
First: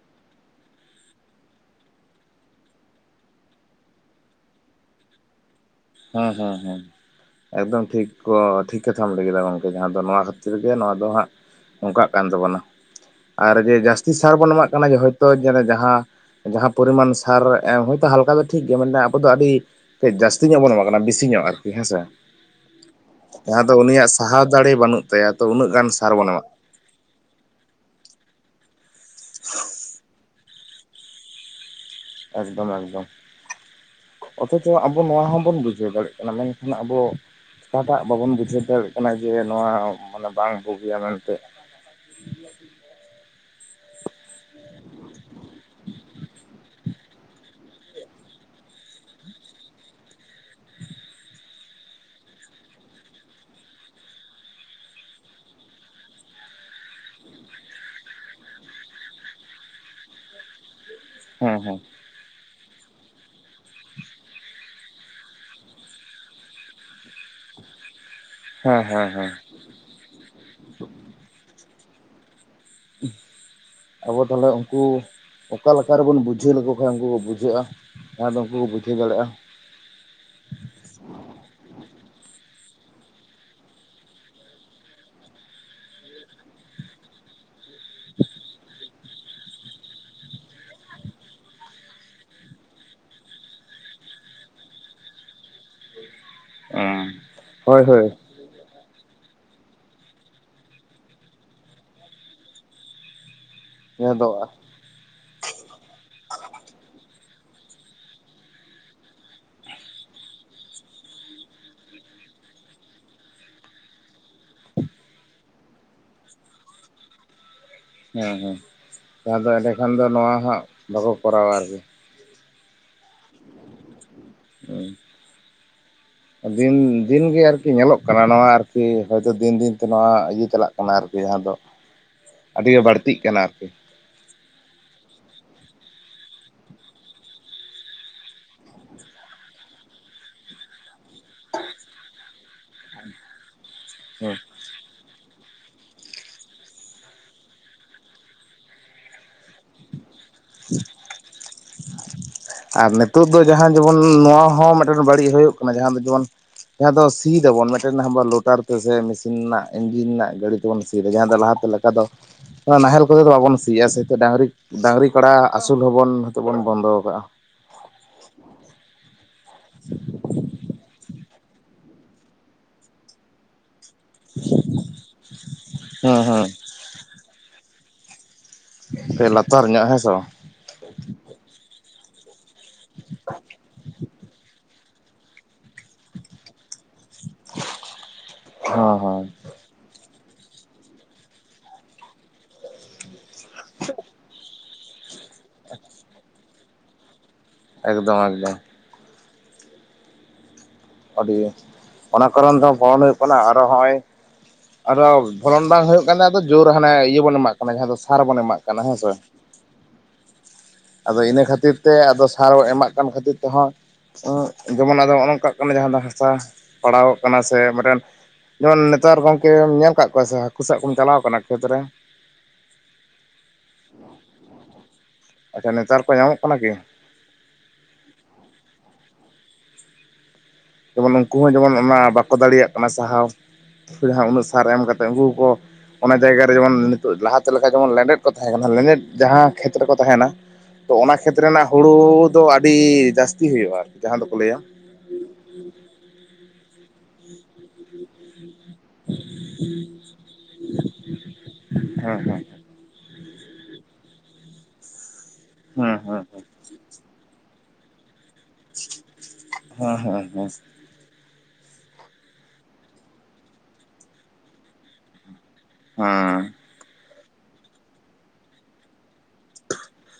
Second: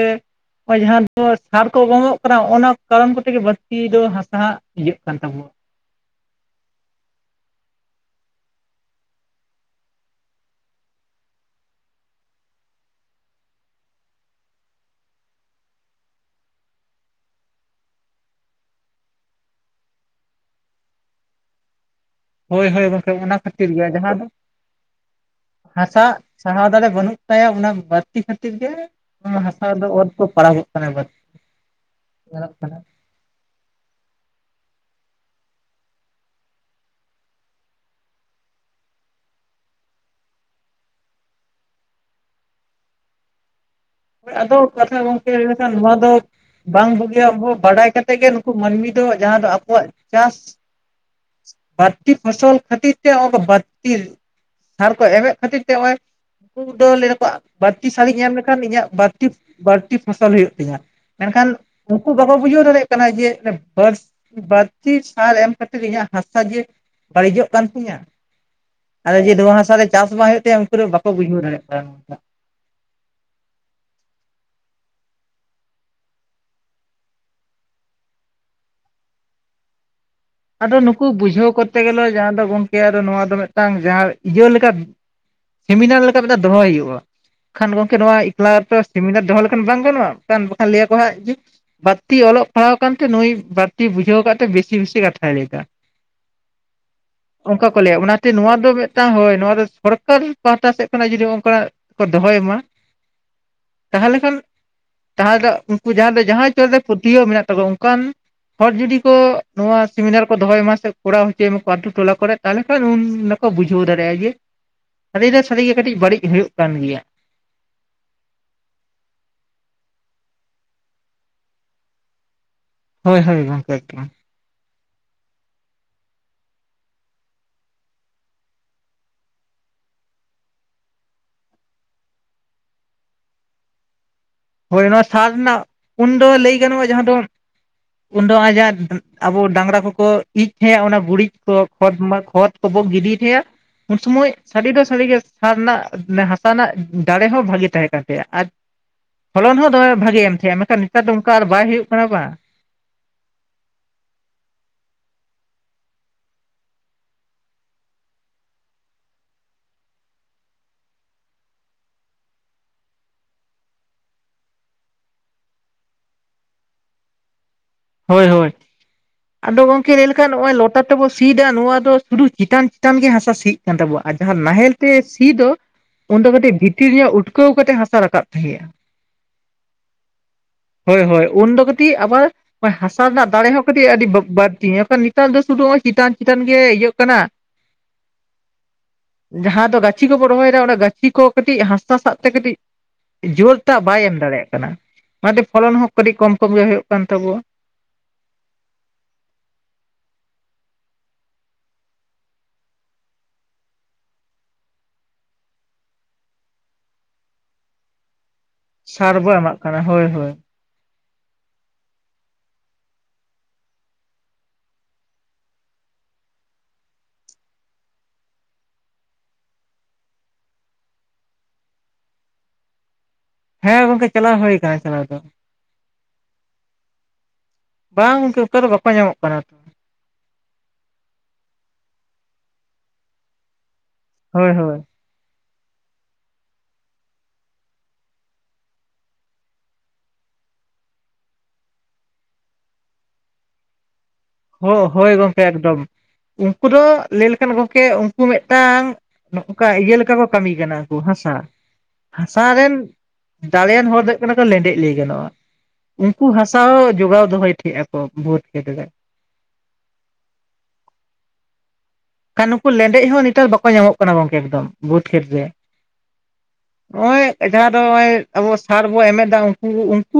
ᱱᱚᱜ-ᱚᱭ ᱡᱟᱦᱟᱸ ᱫᱚ ᱥᱟᱨ ᱠᱚ ᱮᱢᱚᱜᱚᱜ ᱠᱟᱱᱟ ᱚᱱᱟ ᱠᱟᱨᱚᱱ ᱠᱚᱛᱮ ᱜᱮ ᱵᱟᱹᱲᱛᱤ ᱫᱚ ᱦᱟᱥᱟ ᱤᱭᱟᱹᱜ ᱠᱟᱱ ᱛᱟᱵᱚᱱᱟ ᱦᱟᱸ ᱦᱟᱸ ᱦᱩᱸ ᱮᱠᱫᱚᱢ ᱴᱷᱤᱠ ᱠᱚ ᱴᱷᱤᱠ ᱠᱟᱛᱷᱟᱢ ᱞᱟᱹᱭᱠᱤᱫᱟ ᱜᱚᱢᱠᱮ ᱡᱟᱦᱟᱸ ᱫᱚ ᱱᱚᱣᱟ ᱠᱷᱟᱹᱛᱤᱨ ᱜᱮ ᱱᱚᱣᱟ ᱫᱚ ᱦᱟᱸᱜ ᱚᱱᱠᱟᱜ ᱠᱟᱱ ᱛᱟᱵᱳᱱᱟ ᱟᱨ ᱡᱮ ᱡᱟᱹᱥᱛᱤ ᱥᱟᱨ ᱵᱚᱱ ᱮᱢᱟᱜ ᱠᱟᱱᱟ ᱦᱚᱭᱛᱚ ᱡᱟᱦᱟᱸ ᱡᱟᱦᱟᱸ ᱯᱚᱨᱤᱢᱟᱱ ᱥᱟᱨ ᱮᱢ ᱦᱭᱛᱳ ᱦᱟᱞᱠᱟ ᱫᱚ ᱴᱷᱤᱠ ᱜᱮᱭᱟ ᱢᱟᱱᱮ ᱟᱵᱚ ᱫᱚ ᱟᱹᱰᱤ ᱡᱟᱹᱥᱛᱤ ᱛᱤ ᱧᱚᱜ ᱵᱚᱱ ᱮᱢᱟᱜ ᱠᱟᱱᱟ ᱵᱤᱥᱤ ᱧᱚᱜ ᱟᱨᱠᱤ ᱦᱮᱸᱥᱮ ᱦᱳᱭ ᱦᱳᱭ ᱜᱚᱝᱠᱮ ᱚᱱᱟ ᱡᱟᱦᱟᱸ ᱠᱷᱟᱹᱛᱤᱨ ᱫᱚ ᱜᱮ ᱩᱱᱤᱭᱟᱜ ᱫᱚ ᱥᱟᱦᱟᱣ ᱫᱟᱲᱮ ᱵᱟᱹᱱᱩᱜ ᱛᱟᱭᱟ ᱛᱚ ᱩᱱᱟᱹᱜ ᱜᱟᱱ ᱦᱟᱥᱟ ᱥᱟᱨ ᱵᱚᱱ ᱮᱢᱟᱜ ᱥᱟᱦᱟᱣ ᱫᱟᱲᱮ ᱵᱟᱹᱱᱩᱜ ᱛᱟᱭᱟ ᱚᱱᱟ ᱵᱟᱹᱲᱛᱤ ᱠᱷᱟᱹᱛᱤᱨ ᱜᱮ ᱚᱱᱟ ᱦᱟᱥᱟ ᱫᱚ ᱚᱛ ᱠᱚ ᱯᱟᱲᱟᱜᱚᱜ ᱠᱟᱱᱟ ᱵᱟᱹᱲᱛᱤ ᱧᱮᱞᱚᱜ ᱮᱠᱫᱚᱢ ᱠᱟᱱᱟ ᱮᱠᱫᱚᱢ ᱚᱛᱷᱚᱪᱚ ᱟᱵᱚ ᱱᱚᱣᱟ ᱦᱚᱸᱵᱚᱱ ᱵᱩᱡᱷᱟᱹᱣ ᱫᱟᱲᱮᱭᱟᱜ ᱠᱟᱱᱟ ᱢᱮᱱᱠᱷᱟᱱ ᱟᱵᱚ ᱱᱚᱶᱟ ᱦᱟᱸᱜ ᱵᱟᱵᱚᱱ ᱵᱩᱡᱷᱟᱹᱣ ᱫᱟᱲᱮᱭᱟᱜ ᱠᱟᱱᱟ ᱡᱮ ᱱᱚᱣᱟ ᱢᱟᱱᱮ ᱵᱟᱝ ᱵᱩᱜᱤᱭᱟ ᱢᱮᱱᱛᱮ ᱟᱫᱚ ᱠᱟᱛᱷᱟ ᱜᱚᱝᱠᱮ ᱮᱠᱷᱟᱱ ᱱᱚᱣᱟ ᱫᱚ ᱵᱟᱝ ᱵᱩᱜᱤᱭᱟ ᱵᱟᱰᱟᱭ ᱠᱟᱛᱮᱫ ᱜᱮ ᱱᱩᱠᱩ ᱢᱟᱹᱱᱢᱤ ᱫᱚ ᱡᱟᱦᱟᱸ ᱫᱚ ᱟᱠᱚᱣᱟᱜ ᱪᱟᱥ ᱵᱟᱲᱛᱤ ᱯᱷᱚᱥᱚᱞ ᱠᱷᱟᱹᱛᱤᱨ ᱛᱮ ᱵᱟᱲᱛᱤ ᱥᱟᱨ ᱠᱚ ᱮᱢᱮᱫ ᱠᱷᱟᱹᱛᱤᱨ ᱛᱮ ᱱᱚᱜ-ᱚᱭ ᱩᱱᱠᱩ ᱫᱚ ᱞᱟᱹᱭᱟᱠᱚᱣᱟ ᱵᱟᱹᱲᱛᱤ ᱥᱟᱨᱤᱧ ᱮᱢ ᱞᱮᱠᱷᱟᱱ ᱤᱧᱟᱹᱜ ᱵᱟᱹᱲᱛᱤ ᱵᱟᱹᱲᱛᱤ ᱯᱷᱚᱥᱚᱞ ᱦᱩᱭᱩᱜ ᱛᱤᱧᱟᱹ ᱢᱮᱱᱠᱷᱟᱱ ᱦᱮᱸ ᱦᱮᱸ ᱩᱱᱠᱩ ᱵᱟᱠᱚ ᱵᱩᱡᱷᱟᱹᱣ ᱫᱟᱲᱮᱭᱟᱜ ᱠᱟᱱᱟ ᱡᱮ ᱵᱟᱹᱲ ᱵᱟᱹᱲᱛᱤ ᱥᱟᱨ ᱮᱢᱟᱹᱛᱤᱨ ᱤᱧᱟᱹᱜ ᱦᱟᱥᱟ ᱡᱮ ᱵᱟᱹᱲᱤᱡᱚᱜ ᱠᱟᱱ ᱛᱤᱧᱟᱹ ᱦᱮᱸ ᱦᱮᱸ ᱟᱫᱚ ᱦᱮᱸ ᱡᱮ ᱱᱚᱶᱟ ᱦᱟᱥᱟ ᱨᱮ ᱪᱟᱥ ᱵᱟᱝ ᱦᱩᱭᱩᱜ ᱛᱟᱭᱟ ᱩᱱᱠᱩ ᱫᱚ ᱵᱟᱠᱚ ᱵᱩᱡᱷᱟᱹᱣ ᱫᱟᱲᱮᱭᱟᱜ ᱠᱟᱱᱟ [unintelligible] ᱟᱵᱚ ᱛᱟᱦᱚᱞᱮ ᱩᱱᱠᱩ ᱚᱠᱟ ᱞᱮᱠᱟ ᱨᱮᱵᱚᱱ ᱵᱩᱡᱷᱟᱹᱣ ᱞᱮᱠᱚ ᱠᱷᱟᱱ ᱩᱱᱠᱩ ᱠᱚ ᱵᱩᱡᱷᱟᱹᱜ-ᱟ? ᱱᱚᱶᱟᱫᱚ ᱩᱱᱠᱩ ᱠᱚ ᱵᱩᱡᱷᱟᱹᱣ ᱫᱟᱲᱮᱜ-ᱟ ᱟᱫᱚ ᱱᱩᱠᱩ ᱵᱩᱡᱷᱟᱹᱣ ᱠᱚᱨᱛᱮ ᱜᱮᱞᱚ ᱡᱟᱦᱟᱸ ᱫᱚ ᱜᱚᱝᱠᱮ ᱟᱫᱚ ᱱᱚᱣᱟ ᱫᱚ ᱢᱤᱫᱴᱟᱝ ᱡᱟᱦᱟᱸ ᱤᱭᱟᱹ ᱞᱮᱠᱟ ᱥᱮᱢᱤᱱᱟᱨ ᱞᱮᱠᱟ ᱢᱤᱫᱴᱟᱱ ᱫᱚᱦᱚᱭ ᱦᱩᱭᱩᱜ-ᱟ ᱠᱷᱟᱱ ᱜᱚᱝᱠᱮ ᱱᱚᱣᱟ ᱮᱠᱞᱟ ᱨᱮᱛᱚ ᱥᱮᱢᱤᱱᱟᱨ ᱫᱚᱦᱚ ᱞᱮᱠᱷᱟᱱ ᱵᱟᱝ ᱜᱟᱱᱚᱜ-ᱟ ᱵᱟᱠᱷᱟᱱ ᱞᱟᱹᱭᱟᱠᱚ ᱦᱟᱸᱜ ᱡᱮ ᱵᱟᱹᱲᱛᱤ ᱚᱞᱚᱜ ᱯᱟᱲᱦᱟᱣ ᱠᱟᱱᱛᱮ ᱱᱩᱭ ᱵᱟᱹᱲᱛᱤ ᱵᱩᱡᱷᱟᱹᱣ ᱟᱠᱟᱫ ᱛᱮ ᱵᱮᱥᱤ ᱵᱮᱥᱤ ᱠᱟᱛ ᱾ ᱛᱷᱟᱭ ᱞᱟᱹᱭ ᱟᱠᱟᱜᱼᱟ [inaudible] ᱚᱱᱠᱟ ᱠᱚ ᱦᱳᱭ ᱞᱟᱹᱭᱟ ᱦᱳᱭ ᱚᱱᱟᱛᱮ ᱱᱚᱣᱟ ᱫᱚ ᱛᱟ ᱦᱳᱭ ᱱᱚᱣᱟ ᱫᱚ ᱥᱚᱨᱠᱟᱨᱤ ᱯᱟᱦᱟᱴᱟ ᱥᱮᱫ ᱠᱷᱚᱱᱟᱜ ᱡᱩᱫᱤ ᱚᱱᱠᱟᱱᱟᱜ ᱠᱚ ᱫᱚᱦᱚᱭ ᱢᱟ ᱾ ᱡᱟᱦᱟᱸ ᱛᱟᱦᱚᱞᱮ ᱠᱷᱟᱱ ᱫᱚ ᱛᱟᱦᱞᱮ ᱩᱱᱠᱩ ᱡᱟᱦᱟ ᱫᱚ ᱡᱟᱦᱟᱭ ᱪᱚᱞᱨᱮ ᱯᱟᱹᱛᱭᱟᱹᱣ ᱢᱮᱱᱟᱜ ᱛᱟᱠᱚᱣᱟ ᱚᱱᱠᱟᱱ ᱾ ᱦᱚᱲ ᱡᱩᱫᱤ ᱠᱚ ᱱᱚᱣᱟ- ᱥᱮᱢᱤᱱᱟᱨ ᱠᱚ ᱫᱚᱦᱚᱭ ᱢᱟ ᱥᱮ ᱠᱚᱨᱟᱣ ᱦᱚᱪᱚᱭ ᱢᱟᱠᱚ ᱟᱛᱩ ᱴᱚᱞᱟ ᱠᱚᱨᱮ ᱛᱟᱦᱚᱞᱮ ᱠᱷᱟᱱ ᱩᱱᱫᱚ ᱵᱩᱡᱷᱟᱹᱣ ᱫᱟᱲᱮᱭᱟᱜᱼᱟ ᱡᱮ ᱥᱟᱹᱨᱤ ᱫᱚ ᱥᱟᱹᱨᱤᱜᱮ ᱠᱟᱹᱴᱤᱡ ᱵᱟᱹᱲᱤᱡ ᱦᱳᱭᱳᱜ ᱠᱟᱱ ᱜᱮᱭᱟ᱾ ᱦᱮᱸ ᱦᱮᱸ ᱡᱟᱦᱟᱸ ᱫᱚ ᱮᱸᱰᱮ ᱠᱷᱟᱱ ᱫᱚ ᱱᱚᱣᱟ ᱦᱟᱸᱜ ᱵᱟᱠᱚ ᱠᱚᱨᱟᱣᱟ ᱟᱨᱠᱤ᱾ ᱦᱳᱭ ᱦᱳᱭ ᱜᱚᱝᱠᱮ ᱮᱠ ᱾ ᱦᱩᱸ [unintelligible] ᱫᱤᱱ ᱫᱤᱱᱜᱮ ᱟᱨᱠᱤ ᱧᱮᱞᱚᱜ ᱠᱟᱱᱟ ᱱᱚᱣᱟ ᱟᱨᱠᱤ ᱦᱚᱭᱛᱳ ᱫᱤᱱ ᱫᱤᱱᱛᱮ ᱱᱚᱣᱟ ᱤᱭᱟᱹ ᱪᱟᱞᱟᱜ ᱠᱟᱱᱟ ᱟᱨᱠᱤ ᱡᱟᱦᱟᱸ ᱫᱚ ᱾ [inaudible] ᱟᱹᱰᱤᱜᱮ ᱵᱟᱹᱲᱛᱤᱜ ᱠᱟᱱᱟ ᱟᱨᱠᱤ, ᱦᱳᱭ ᱱᱚᱣᱟ ᱥᱟᱨ ᱱᱟᱜ ᱩᱱ ᱫᱚ ᱞᱟᱹᱭ ᱜᱟᱱᱚᱜᱼᱟ ᱡᱟᱦᱟᱸ ᱫᱚ, [unintelligible] ᱟᱵᱚ ᱰᱟᱝᱨᱟ ᱠᱚᱠᱚ ᱤᱡ ᱛᱟᱦᱮᱸᱼᱟ ᱚᱱᱟ ᱜᱩᱨᱤᱡ ᱠᱚ ᱠᱷᱚᱛ ᱢᱟ ᱠᱷᱚᱛ ᱠᱚᱵᱚᱠ ᱜᱤᱰᱤ ᱴᱷᱮᱭᱟᱜ ᱩᱱ ᱥᱚᱢᱚᱭ ᱦᱮᱸ ᱥᱟᱹᱨᱤ ᱫᱚ ᱥᱟᱹᱨᱤᱜᱮ ᱥᱟᱨ ᱨᱮᱱᱟᱜ ᱦᱟᱥᱟ ᱨᱮᱱᱟᱜ ᱫᱟᱲᱮ ᱦᱚᱸ ᱵᱷᱟᱜᱮ ᱛᱟᱦᱮᱸ ᱠᱟᱱ ᱛᱟᱭᱟ ᱟᱨ ᱯᱷᱚᱞᱚᱱ ᱦᱚᱸ ᱫᱚᱢᱮ ᱵᱷᱟᱜᱮ ᱮᱢ ᱛᱟᱦᱮᱸᱜᱼᱟ ᱢᱮᱱᱠᱷᱟᱱ ᱱᱮᱛᱟᱨ ᱫᱚ ᱚᱱᱠᱟ ᱵᱟᱭ ᱦᱩᱭᱩᱜ ᱠᱟᱱᱟ ᱵᱟᱝ- ᱟᱨ ᱱᱤᱛᱚᱜ ᱫᱚ ᱡᱟᱦᱟᱸ ᱡᱮᱢᱚᱱ ᱱᱚᱣᱟ ᱦᱚᱸ ᱢᱤᱫᱴᱮᱱ ᱵᱟᱹᱲᱤᱡ ᱦᱳᱭᱳᱜ ᱠᱟᱱᱟ ᱡᱟᱦᱟᱸ ᱫᱚ ᱡᱮᱢᱚᱱ ᱡᱟᱦᱟᱸ ᱫᱚ ᱥᱤᱭ ᱫᱟᱵᱚᱱ ᱢᱤᱫᱴᱮᱱ ᱦᱟᱵᱟᱨ ᱞᱳᱴᱟᱨ ᱛᱮᱥᱮ ᱢᱮᱥᱤᱱ ᱱᱟᱜ ᱤᱧᱡᱤᱱ ᱱᱟᱜ ᱜᱟᱹᱰᱤ ᱛᱮᱵᱚᱱ ᱥᱤᱭ ᱫᱟ ᱡᱟᱦᱟᱸ ᱫᱚ ᱞᱟᱦᱟᱛᱮ ᱞᱮᱠᱟ᱾ ᱟᱫᱚ, ᱱᱚᱣᱟ ᱱᱟᱦᱮᱞ ᱠᱚᱛᱮ ᱫᱚ ᱵᱟᱵᱚᱱ ᱥᱤᱭᱟᱜᱼᱟ ᱥᱮ ᱛᱚ ᱰᱟᱝᱨᱤ ᱰᱟᱹᱟᱝᱨᱤ ᱠᱟᱲᱟ ᱟᱹᱥᱩᱞ ᱦᱚᱸᱵᱚᱱ ᱦᱚᱭᱛᱚ ᱵᱚᱱ ᱵᱚᱱᱫᱚ ᱠᱟᱜᱼᱟ᱾ ᱦᱳᱭ ᱦᱳᱭ᱾ ᱟᱫᱚ ᱜᱚᱢᱠᱮ ᱞᱟᱹᱭ ᱞᱮᱠᱷᱟᱱ ᱱᱚᱜ ᱚᱭ ᱞᱚᱴᱟ ᱛᱮᱵᱚ ᱥᱮᱭᱫᱟ ᱱᱚᱣᱟ ᱫᱚ ᱥᱩᱫᱷᱩ ᱪᱤᱛᱟᱱ ᱪᱤᱛᱟᱱ ᱜᱮ ᱦᱟᱥᱟ ᱥᱤ ᱠᱟᱱ ᱛᱟᱵᱚᱦᱟ ᱟᱨ ᱡᱟᱦᱟᱸ ᱱᱟᱦᱮᱞ ᱛᱮ ᱥᱤ ᱫᱚ ᱩᱱ ᱫᱚ ᱦᱮᱸ ᱠᱟᱹᱴᱤᱡ ᱵᱷᱤᱛᱤᱨ ᱧᱚᱜ ᱩᱴᱠᱟᱹᱣ ᱠᱟᱛᱮᱜ ᱦᱟᱸᱥᱟ ᱨᱟᱠᱟᱵ ᱛᱟᱦᱮᱸᱜ-ᱟ᱾ ᱛᱮ ᱞᱟᱛᱟᱨ ᱧᱚᱜ ᱦᱮᱸᱥᱮ ᱵᱟᱝ? ᱦᱳᱭ ᱦᱳᱭ ᱩᱱᱫᱚ ᱠᱟᱹᱴᱤᱡ ᱟᱵᱟᱨ ᱦᱟᱥᱟ ᱨᱮᱱᱟᱜ ᱫᱟᱲᱮ ᱦᱚᱸ ᱠᱟᱹᱴᱤᱡ ᱟᱹᱰᱤ ᱵᱟ ᱵᱟᱹᱲᱛᱤ ᱮᱠᱷᱟᱱ ᱱᱤᱛ ᱛᱟᱨ ᱫᱚ ᱥᱩᱰᱩ ᱪᱮᱛᱟᱱ ᱪᱮᱛᱟᱱ ᱜᱮ ᱤᱭᱟᱹᱜ ᱠᱟᱱᱟ᱾ ᱦᱚᱸ ᱦᱚᱸ᱾ ᱡᱟᱦᱟᱸ ᱫᱚ ᱜᱟᱪᱷᱤ ᱠᱚᱵᱚᱱ ᱨᱚᱦᱚᱭᱫᱟ ᱚᱱᱟ ᱜᱟᱪᱷᱤ ᱠᱚ ᱠᱟᱹᱴᱤᱡ ᱦᱟᱥᱟ ᱥᱟᱵ ᱛᱮ ᱠᱟᱹᱴᱤᱡ ᱡᱳᱨ ᱴᱟᱜ ᱵᱟᱭ ᱮᱢ ᱫᱟᱲᱮᱭᱟᱜ ᱠᱟᱱᱟ ᱚᱱᱟᱛᱮ ᱯᱷᱚᱞᱚᱱ ᱦᱚᱸ ᱠᱟᱹᱴᱤᱡ ᱠᱚᱢ ᱠᱚᱢ ᱜᱮ ᱦᱩᱭᱩᱜ ᱠᱟᱱ ᱛᱟᱵᱚᱣᱟ᱾ ᱮᱠᱫᱚᱢ ᱮᱠᱫᱚᱢ, ᱟᱹᱰᱤ, ᱚᱱᱟ ᱠᱟᱨᱚᱱ ᱛᱮᱦᱚᱸ ᱯᱚᱞᱚᱱ ᱦᱳᱭᱳᱜ ᱠᱟᱱᱟ ᱟᱨᱚ ᱦᱚᱸᱜᱼᱚᱭ ᱟᱫᱚ ᱯᱷᱚᱞᱚᱱ ᱵᱟᱝ ᱦᱳᱭᱳᱜ ᱠᱟᱱ ᱛᱟᱦᱮᱸ ᱟᱫᱚ ᱡᱳᱨ ᱦᱟᱱᱮ ᱤᱭᱟᱹ ᱵᱚᱱ ᱮᱢᱟᱜ ᱠᱟᱱᱟ ᱡᱟᱦᱟᱸ ᱫᱚ ᱥᱟᱨ ᱵᱚᱱ ᱮᱢᱟᱜ ᱠᱟᱱᱟ ᱦᱮᱸᱥᱮ ᱥᱟᱨ ᱵᱚ ᱮᱢᱟᱜ ᱠᱟᱱᱟ ᱦᱳᱭ ᱦᱳᱭ᱾ ᱟᱫᱚ ᱤᱱᱟᱹ ᱠᱷᱟᱹᱛᱤᱨ ᱛᱮ ᱟᱫᱚ ᱥᱟᱨ ᱮᱢᱟᱜ ᱠᱟᱱ ᱠᱷᱟᱹᱛᱤᱨ ᱛᱮᱦᱚᱸ ᱩᱸ ᱡᱮᱢᱚᱱ ᱟᱫᱚ ᱦᱚᱜ-ᱚ ᱱᱚᱝᱠᱟ ᱚᱱᱟ ᱡᱟᱦᱟᱸ ᱫᱚ ᱦᱟᱥᱟ ᱯᱟᱲᱟᱣᱚᱜ ᱠᱟᱱᱟ ᱥᱮ ᱢᱤᱫᱴᱮᱱ ᱡᱮᱢᱚᱱ ᱱᱮᱛᱟᱨ ᱜᱚᱝᱠᱮᱢ ᱧᱮᱞ ᱠᱟ ᱠᱚᱣᱟ ᱥᱮ ᱦᱟᱹᱠᱩ ᱥᱟᱵ ᱠᱚᱢ ᱪᱟᱞᱟᱣ ᱠᱟᱱᱟ ᱠᱷᱮᱛ ᱨᱮ? ᱦᱮᱸ ᱜᱚᱝᱠᱮ ᱪᱟᱞᱟᱣ ᱦᱩᱭ ᱠᱟᱱᱟ ᱪᱟᱞᱟᱣ ᱫᱚ ᱾ ᱟᱪᱪᱷᱟ, ᱱᱮᱛᱟᱨ ᱠᱚ ᱧᱟᱢᱚᱜ ᱠᱟᱱᱟ ᱠᱤ? ᱵᱟᱝ ᱜᱚᱝᱠᱮ ᱚᱱᱠᱟ ᱫᱚ ᱵᱟᱠᱚ ᱧᱟᱢᱚᱜ ᱠᱟᱱᱟ᱾ ᱡᱮᱢᱚᱱ ᱩᱱᱠᱩ ᱦᱚᱸ ᱡᱮᱢᱚᱱ ᱚᱱᱟ ᱵᱟᱠᱚ ᱫᱟᱲᱮᱭᱟᱜ ᱠᱟᱱᱟ ᱥᱟᱦᱟᱣ ᱡᱟᱦᱟᱸ ᱩᱱᱟᱹᱜ ᱦᱳᱭ ᱥᱟᱨ ᱦᱳᱭ ᱮᱢ ᱠᱟᱛᱮᱫ ᱩᱱᱠᱩ ᱦᱚᱸᱠᱚ ᱾ ᱚᱱᱟ ᱡᱟᱭᱜᱟ ᱨᱮ ᱡᱮᱢᱚᱱ ᱱᱤᱛᱚᱜ ᱞᱟᱦᱟᱛᱮ ᱞᱮᱠᱟ ᱡᱮᱢᱚᱱ ᱞᱮᱸᱰᱮᱛ ᱠᱚ ᱛᱟᱦᱮᱸ ᱠᱟᱱᱟ ᱞᱮᱸᱰᱮᱛ ᱡᱟᱦᱟᱸ ᱠᱷᱮᱛ ᱨᱮᱠᱚ ᱛᱟᱦᱮᱱᱟ᱾ ᱛᱚ ᱚᱱᱟ ᱠᱷᱮᱛ ᱨᱮᱱᱟᱜ ᱦᱳᱲᱳ ᱫᱚ ᱟᱹᱰᱤ ᱡᱟᱹᱥᱛᱤ ᱦᱳᱭᱳᱜᱼᱟ ᱟᱨᱠᱤ ᱡᱟᱦᱟᱸ ᱫᱚᱠᱚ ᱞᱟᱹᱭᱟ ᱦᱳᱭ ᱜᱚᱝᱠᱮ ᱮᱠᱫᱚᱢ ᱩᱱᱠᱩ ᱫᱚ ᱞᱟᱹᱭ ᱞᱮᱠᱷᱟᱱ ᱜᱚᱝᱠᱮ ᱩᱱᱠᱩ ᱢᱤᱫᱴᱟᱝ ᱱᱚᱝᱠᱟ ᱤᱭᱟᱹ ᱞᱮᱠᱟ ᱠᱚ ᱠᱟᱹᱢᱤ ᱠᱟᱱᱟ ᱠᱚ, ᱦᱟᱥᱟ, ᱦᱮᱸ ᱦᱮᱸ ᱦᱟᱥᱟ ᱨᱮᱱ ᱫᱟᱲᱮᱭᱟᱱ ᱦᱚᱲ ᱫᱚ ᱦᱩᱭᱩᱜ ᱠᱟᱱᱟ ᱠᱚ ᱞᱮᱸᱰᱡ ᱞᱟᱹᱭ ᱜᱟᱱᱚᱜ-ᱟ ᱦᱮᱸ ᱦᱮᱸ ᱩᱱᱠᱩ ᱦᱟᱥᱟ ᱥᱟᱶ ᱡᱚᱜᱟᱣ ᱫᱚᱦᱚᱭ ᱴᱷᱮᱜ ᱟᱠ ᱠᱚ ᱵᱷᱩᱛ ᱠᱷᱮᱛ ᱨᱮ ᱦᱮᱸ ᱦᱮᱸ ᱦᱮᱸ ᱠᱷᱟᱱ ᱱᱩᱠᱩ ᱞᱮᱸᱰᱮᱡ ᱦᱚᱸ ᱱᱮᱛᱟᱨ ᱵᱟᱠᱚ ᱧᱟᱢᱚᱜ ᱠᱟᱱᱟ ᱜᱚᱝᱠᱮ ᱮᱠᱫᱚᱢ ᱵᱩᱫᱽ ᱠᱷᱮᱛ ᱨᱮ ᱦᱚᱸ ᱱᱚᱜ ᱚᱭ ᱡᱟᱦᱟᱸᱫᱚ ᱱᱚᱜᱼᱚᱭ ᱟᱵᱚ ᱥᱟᱨ ᱵᱚ ᱮᱢᱮᱫᱟ ᱩᱱᱠᱩ ᱩᱱᱠᱩ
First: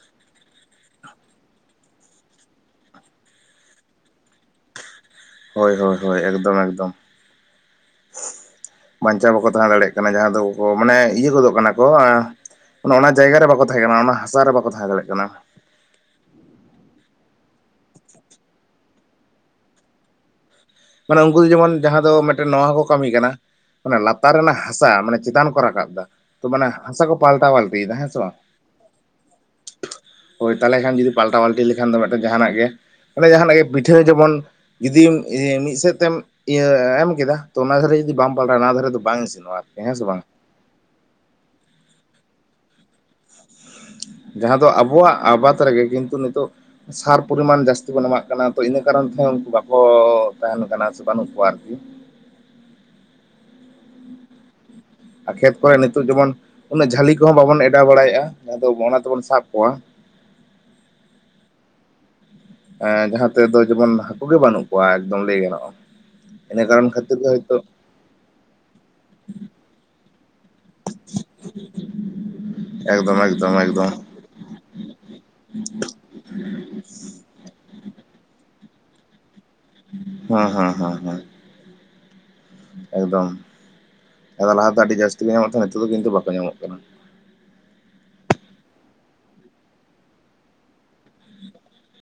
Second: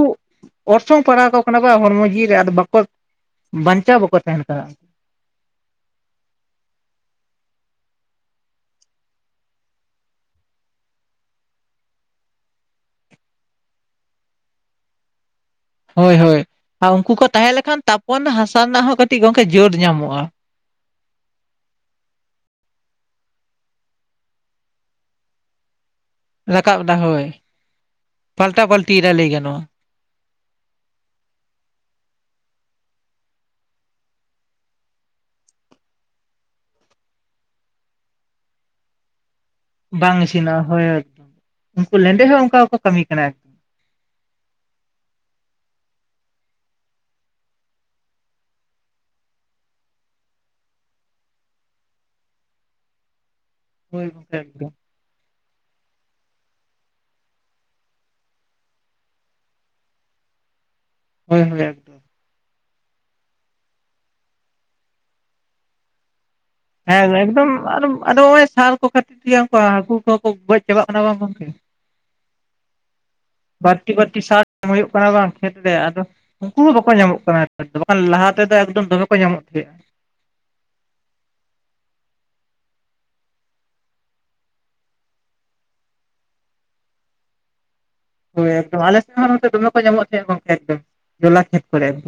ᱚᱨᱥᱚᱝ ᱯᱟᱲᱟᱣ ᱟᱠᱚ ᱠᱟᱱᱟ ᱵᱟᱝ ᱦᱚᱲᱢᱚ ᱡᱤᱣᱤ ᱨᱮ ᱟᱫᱚ ᱵᱟᱠᱚ ᱵᱟᱧᱪᱟᱣ ᱵᱟᱠᱚ ᱛᱟᱦᱮᱱ ᱠᱟᱱᱟ ᱦᱳᱭ ᱦᱳᱭ ᱦᱳᱭ ᱮᱠᱫᱚᱢ ᱮᱠᱫᱚᱢ ᱵᱟᱧᱪᱟᱣ ᱵᱟᱠᱚ ᱛᱟᱦᱮᱸ ᱫᱟᱲᱮᱭᱟᱜ ᱠᱟᱱᱟ ᱡᱟᱦᱟᱸ ᱫᱚ ᱢᱟᱱᱮ ᱤᱭᱟᱹ ᱜᱚᱫᱚᱜ ᱠᱟᱱᱟ ᱠᱚ ᱚᱱᱟ ᱡᱟᱭᱜᱟ ᱨᱮ ᱵᱟᱠᱚ ᱛᱟᱦᱮᱸ ᱠᱟᱱᱟ ᱚᱱᱟ ᱦᱟᱥᱟ ᱨᱮ ᱵᱟᱠᱚ ᱛᱟᱦᱮᱸ ᱫᱟᱲᱮᱭᱟᱜ ᱠᱟᱱᱟ ᱦᱳᱭ ᱦᱳᱭ ᱟᱨ ᱩᱱᱠᱩ ᱠᱚ ᱛᱟᱦᱮᱸ ᱞᱮᱠᱷᱟᱱ ᱛᱟᱯᱚᱱ ᱦᱟᱥᱟ ᱨᱮᱱᱟᱜ ᱦᱚᱸ ᱠᱟᱹᱴᱤᱡ ᱜᱚᱝᱠᱮ ᱡᱳᱨ ᱧᱟᱢᱚᱜ-ᱟ ᱢᱟᱱᱮ ᱩᱱᱠᱩ ᱫᱚ ᱡᱮᱢᱚᱱ ᱡᱟᱦᱟᱸ ᱫᱚ ᱢᱤᱫᱴᱮᱱ ᱱᱚᱣᱟ ᱦᱚᱸᱠᱚ ᱠᱟᱹᱢᱤ ᱠᱟᱱᱟ᱾ ᱚᱱᱟ ᱞᱟᱛᱟᱨ ᱨᱮᱱᱟᱜ ᱦᱟᱥᱟ ᱢᱟᱱᱮ ᱪᱮᱛᱟᱱ ᱠᱚ ᱨᱟᱠᱟᱵ ᱮᱫᱟ᱾ ᱛᱚ ᱢᱟᱱᱮ ᱨᱟᱠᱟᱵ ᱮᱫᱟ ᱦᱟᱥᱟ ᱠᱚ ᱦᱳᱭ ᱯᱟᱞᱴᱟᱣ ᱯᱟᱞᱴᱤᱭᱮᱫᱟ ᱦᱮᱸᱥᱮ ᱵᱟᱝ ᱯᱟᱞᱴᱟ ᱯᱟᱞᱴᱤ ᱮᱫᱟ ᱞᱟᱹᱭ ᱜᱟᱱᱚᱜᱼᱟ ᱦᱳᱭ ᱛᱟᱦᱚᱞᱮ ᱠᱷᱟᱱ ᱡᱩᱫᱤ ᱯᱟᱞᱴᱟᱣ ᱯᱟᱞᱴᱤ ᱞᱮᱠᱷᱟᱱ ᱫᱚ ᱢᱤᱫᱴᱮᱱ ᱡᱟᱦᱟᱱᱟᱜ ᱜᱮ ᱚᱱᱮ ᱡᱟᱦᱟᱱᱟᱜ ᱜᱮ ᱯᱤᱴᱷᱟᱹ ᱡᱮᱢᱚᱱ ᱡᱩᱫᱤᱢ ᱥᱮᱫ ᱛᱮᱢ ᱤᱭᱟᱹ ᱮᱢ ᱠᱮᱫᱟ ᱛᱚ ᱚᱱᱟ ᱫᱷᱟᱨᱮ ᱡᱩᱫᱤ ᱵᱟᱢ ᱯᱟᱞᱴᱟᱣᱟ ᱚᱱᱟ ᱫᱷᱟᱨᱮ ᱫᱚ ᱵᱟᱝ ᱤᱥᱤᱱᱚᱜᱼᱟ ᱟᱨᱠᱤ ᱦᱮᱸ ᱥᱮ ᱵᱟᱝ ᱤᱥᱤᱱᱟ ᱦᱳᱭ ᱮᱠᱫᱚᱢ ᱩᱱᱠᱩ ᱞᱮᱸᱰᱮ ᱦᱚᱸ ᱚᱱᱠᱟᱠᱚ ᱠᱟᱹᱢᱤ ᱠᱟᱱᱟ ᱡᱟᱦᱟᱸ ᱫᱚ ᱟᱵᱚᱣᱟᱜ ᱟᱵᱟᱫᱽ ᱨᱮᱜᱮ ᱠᱤᱱᱛᱩ ᱱᱤᱛᱚᱜ ᱥᱟᱨ ᱯᱚᱨᱤᱢᱟᱱ ᱡᱟᱹᱥᱛᱤ ᱵᱚᱱ ᱮᱢᱟᱜ ᱠᱟᱱᱟ ᱛᱚ ᱤᱱᱟᱹ ᱠᱟᱨᱚᱱ ᱛᱮ ᱩᱱᱠᱩ ᱵᱟᱠᱚ ᱛᱟᱦᱮᱱ ᱠᱟᱱᱟ ᱥᱮ ᱵᱟᱹᱱᱩᱜ ᱠᱚᱣᱟ ᱟᱨᱠᱤ ᱦᱳᱭ [unintelligible] ᱟᱨ ᱠᱷᱮᱛ ᱠᱚᱨᱮ ᱱᱤᱛᱚᱜ ᱡᱮᱢᱚᱱ ᱩᱱᱟᱹᱜ ᱠᱷᱮᱛ ᱠᱚᱨᱮ ᱱᱤᱛᱳ ᱮᱢᱚᱱ ᱡᱷᱟᱹᱞᱤ ᱠᱚᱦᱚᱸ ᱵᱟᱵᱚᱱ ᱮᱰᱟᱣ ᱵᱟᱲᱟᱭᱮᱫᱼᱟ ᱡᱟᱦᱟᱸ ᱫᱚ ᱚᱱᱟ ᱛᱮᱵᱚᱱ ᱥᱟᱵ ᱠᱚᱣᱟ ᱦᱳᱭ ᱡᱟᱦᱟᱸ ᱛᱮᱫᱚ ᱡᱮᱢᱚᱱ ᱦᱟᱹᱠᱩ ᱜᱮ ᱵᱟᱹᱱᱩᱜ ᱠᱚᱣᱟ ᱮᱠᱫᱚᱢ ᱞᱟᱹᱭ ᱜᱟᱱᱚᱜ-ᱟ ᱦᱮᱸ ᱮᱠᱫᱚᱢ ᱟᱫᱚ ᱱᱚᱜᱼᱚᱭ ᱥᱟᱨ ᱠᱚ ᱠᱷᱟᱹᱛᱤᱨ ᱜᱮ ᱩᱱ ᱦᱟᱹᱠᱩ ᱠᱚᱦᱚᱸ ᱠᱚ ᱜᱚᱡ ᱪᱟᱵᱟᱜ ᱠᱟᱱᱟ ᱵᱚᱱ ᱜᱚᱢᱠᱮ ᱮᱠᱫᱚᱢ ᱮᱠᱫᱚᱢ [inaudible] ᱮᱠᱫᱚᱢ ᱵᱟᱨᱛᱤ ᱵᱟᱨᱛᱤ ᱥᱟᱨ ᱮᱢ ᱦᱩᱭᱩᱜ ᱠᱟᱱᱟ ᱵᱟᱝ ᱠᱷᱮᱛᱨᱮ ᱟᱫᱚ ᱩᱱᱠᱩ ᱦᱚᱸ ᱵᱟᱠᱚ ᱧᱟᱢᱚᱜ ᱠᱟᱱᱟ ᱵᱟᱝ ᱞᱟᱦᱟ ᱛᱮᱫᱚ ᱮᱠᱫᱚᱢ ᱫᱚᱢᱮ ᱠᱚ ᱧᱟᱢᱚᱜ ᱛᱟᱦᱮᱸᱜᱼᱟ ᱦᱮᱸ ᱦᱮᱸ ᱦᱮᱸ ᱦᱮᱸ ᱮᱠᱫᱚᱢ ᱟᱫᱚ ᱞᱟᱦᱟ ᱫᱚ ᱟᱹᱰᱤ ᱡᱟᱹᱥᱛᱤ ᱜᱮ ᱧᱟᱢᱚᱜ ᱛᱟᱦᱮᱸᱱᱟ ᱱᱤᱛᱚᱜ ᱫᱚ ᱠᱤᱱᱛᱩ ᱵᱟᱠᱚ ᱧᱟᱢᱚᱜ ᱠᱟᱱᱟ ᱮᱠᱫᱚᱢ ᱟᱞᱮᱥᱮᱫ ᱦᱚᱸ ᱱᱚᱛᱮ ᱫᱚᱢᱮ ᱠᱚ ᱧᱟᱢᱚᱜ ᱛᱟᱦᱮᱸᱜᱼᱟ ᱮᱠᱫᱚᱢ ᱡᱚᱞᱟ ᱠᱷᱮᱛ ᱠᱚᱨᱮ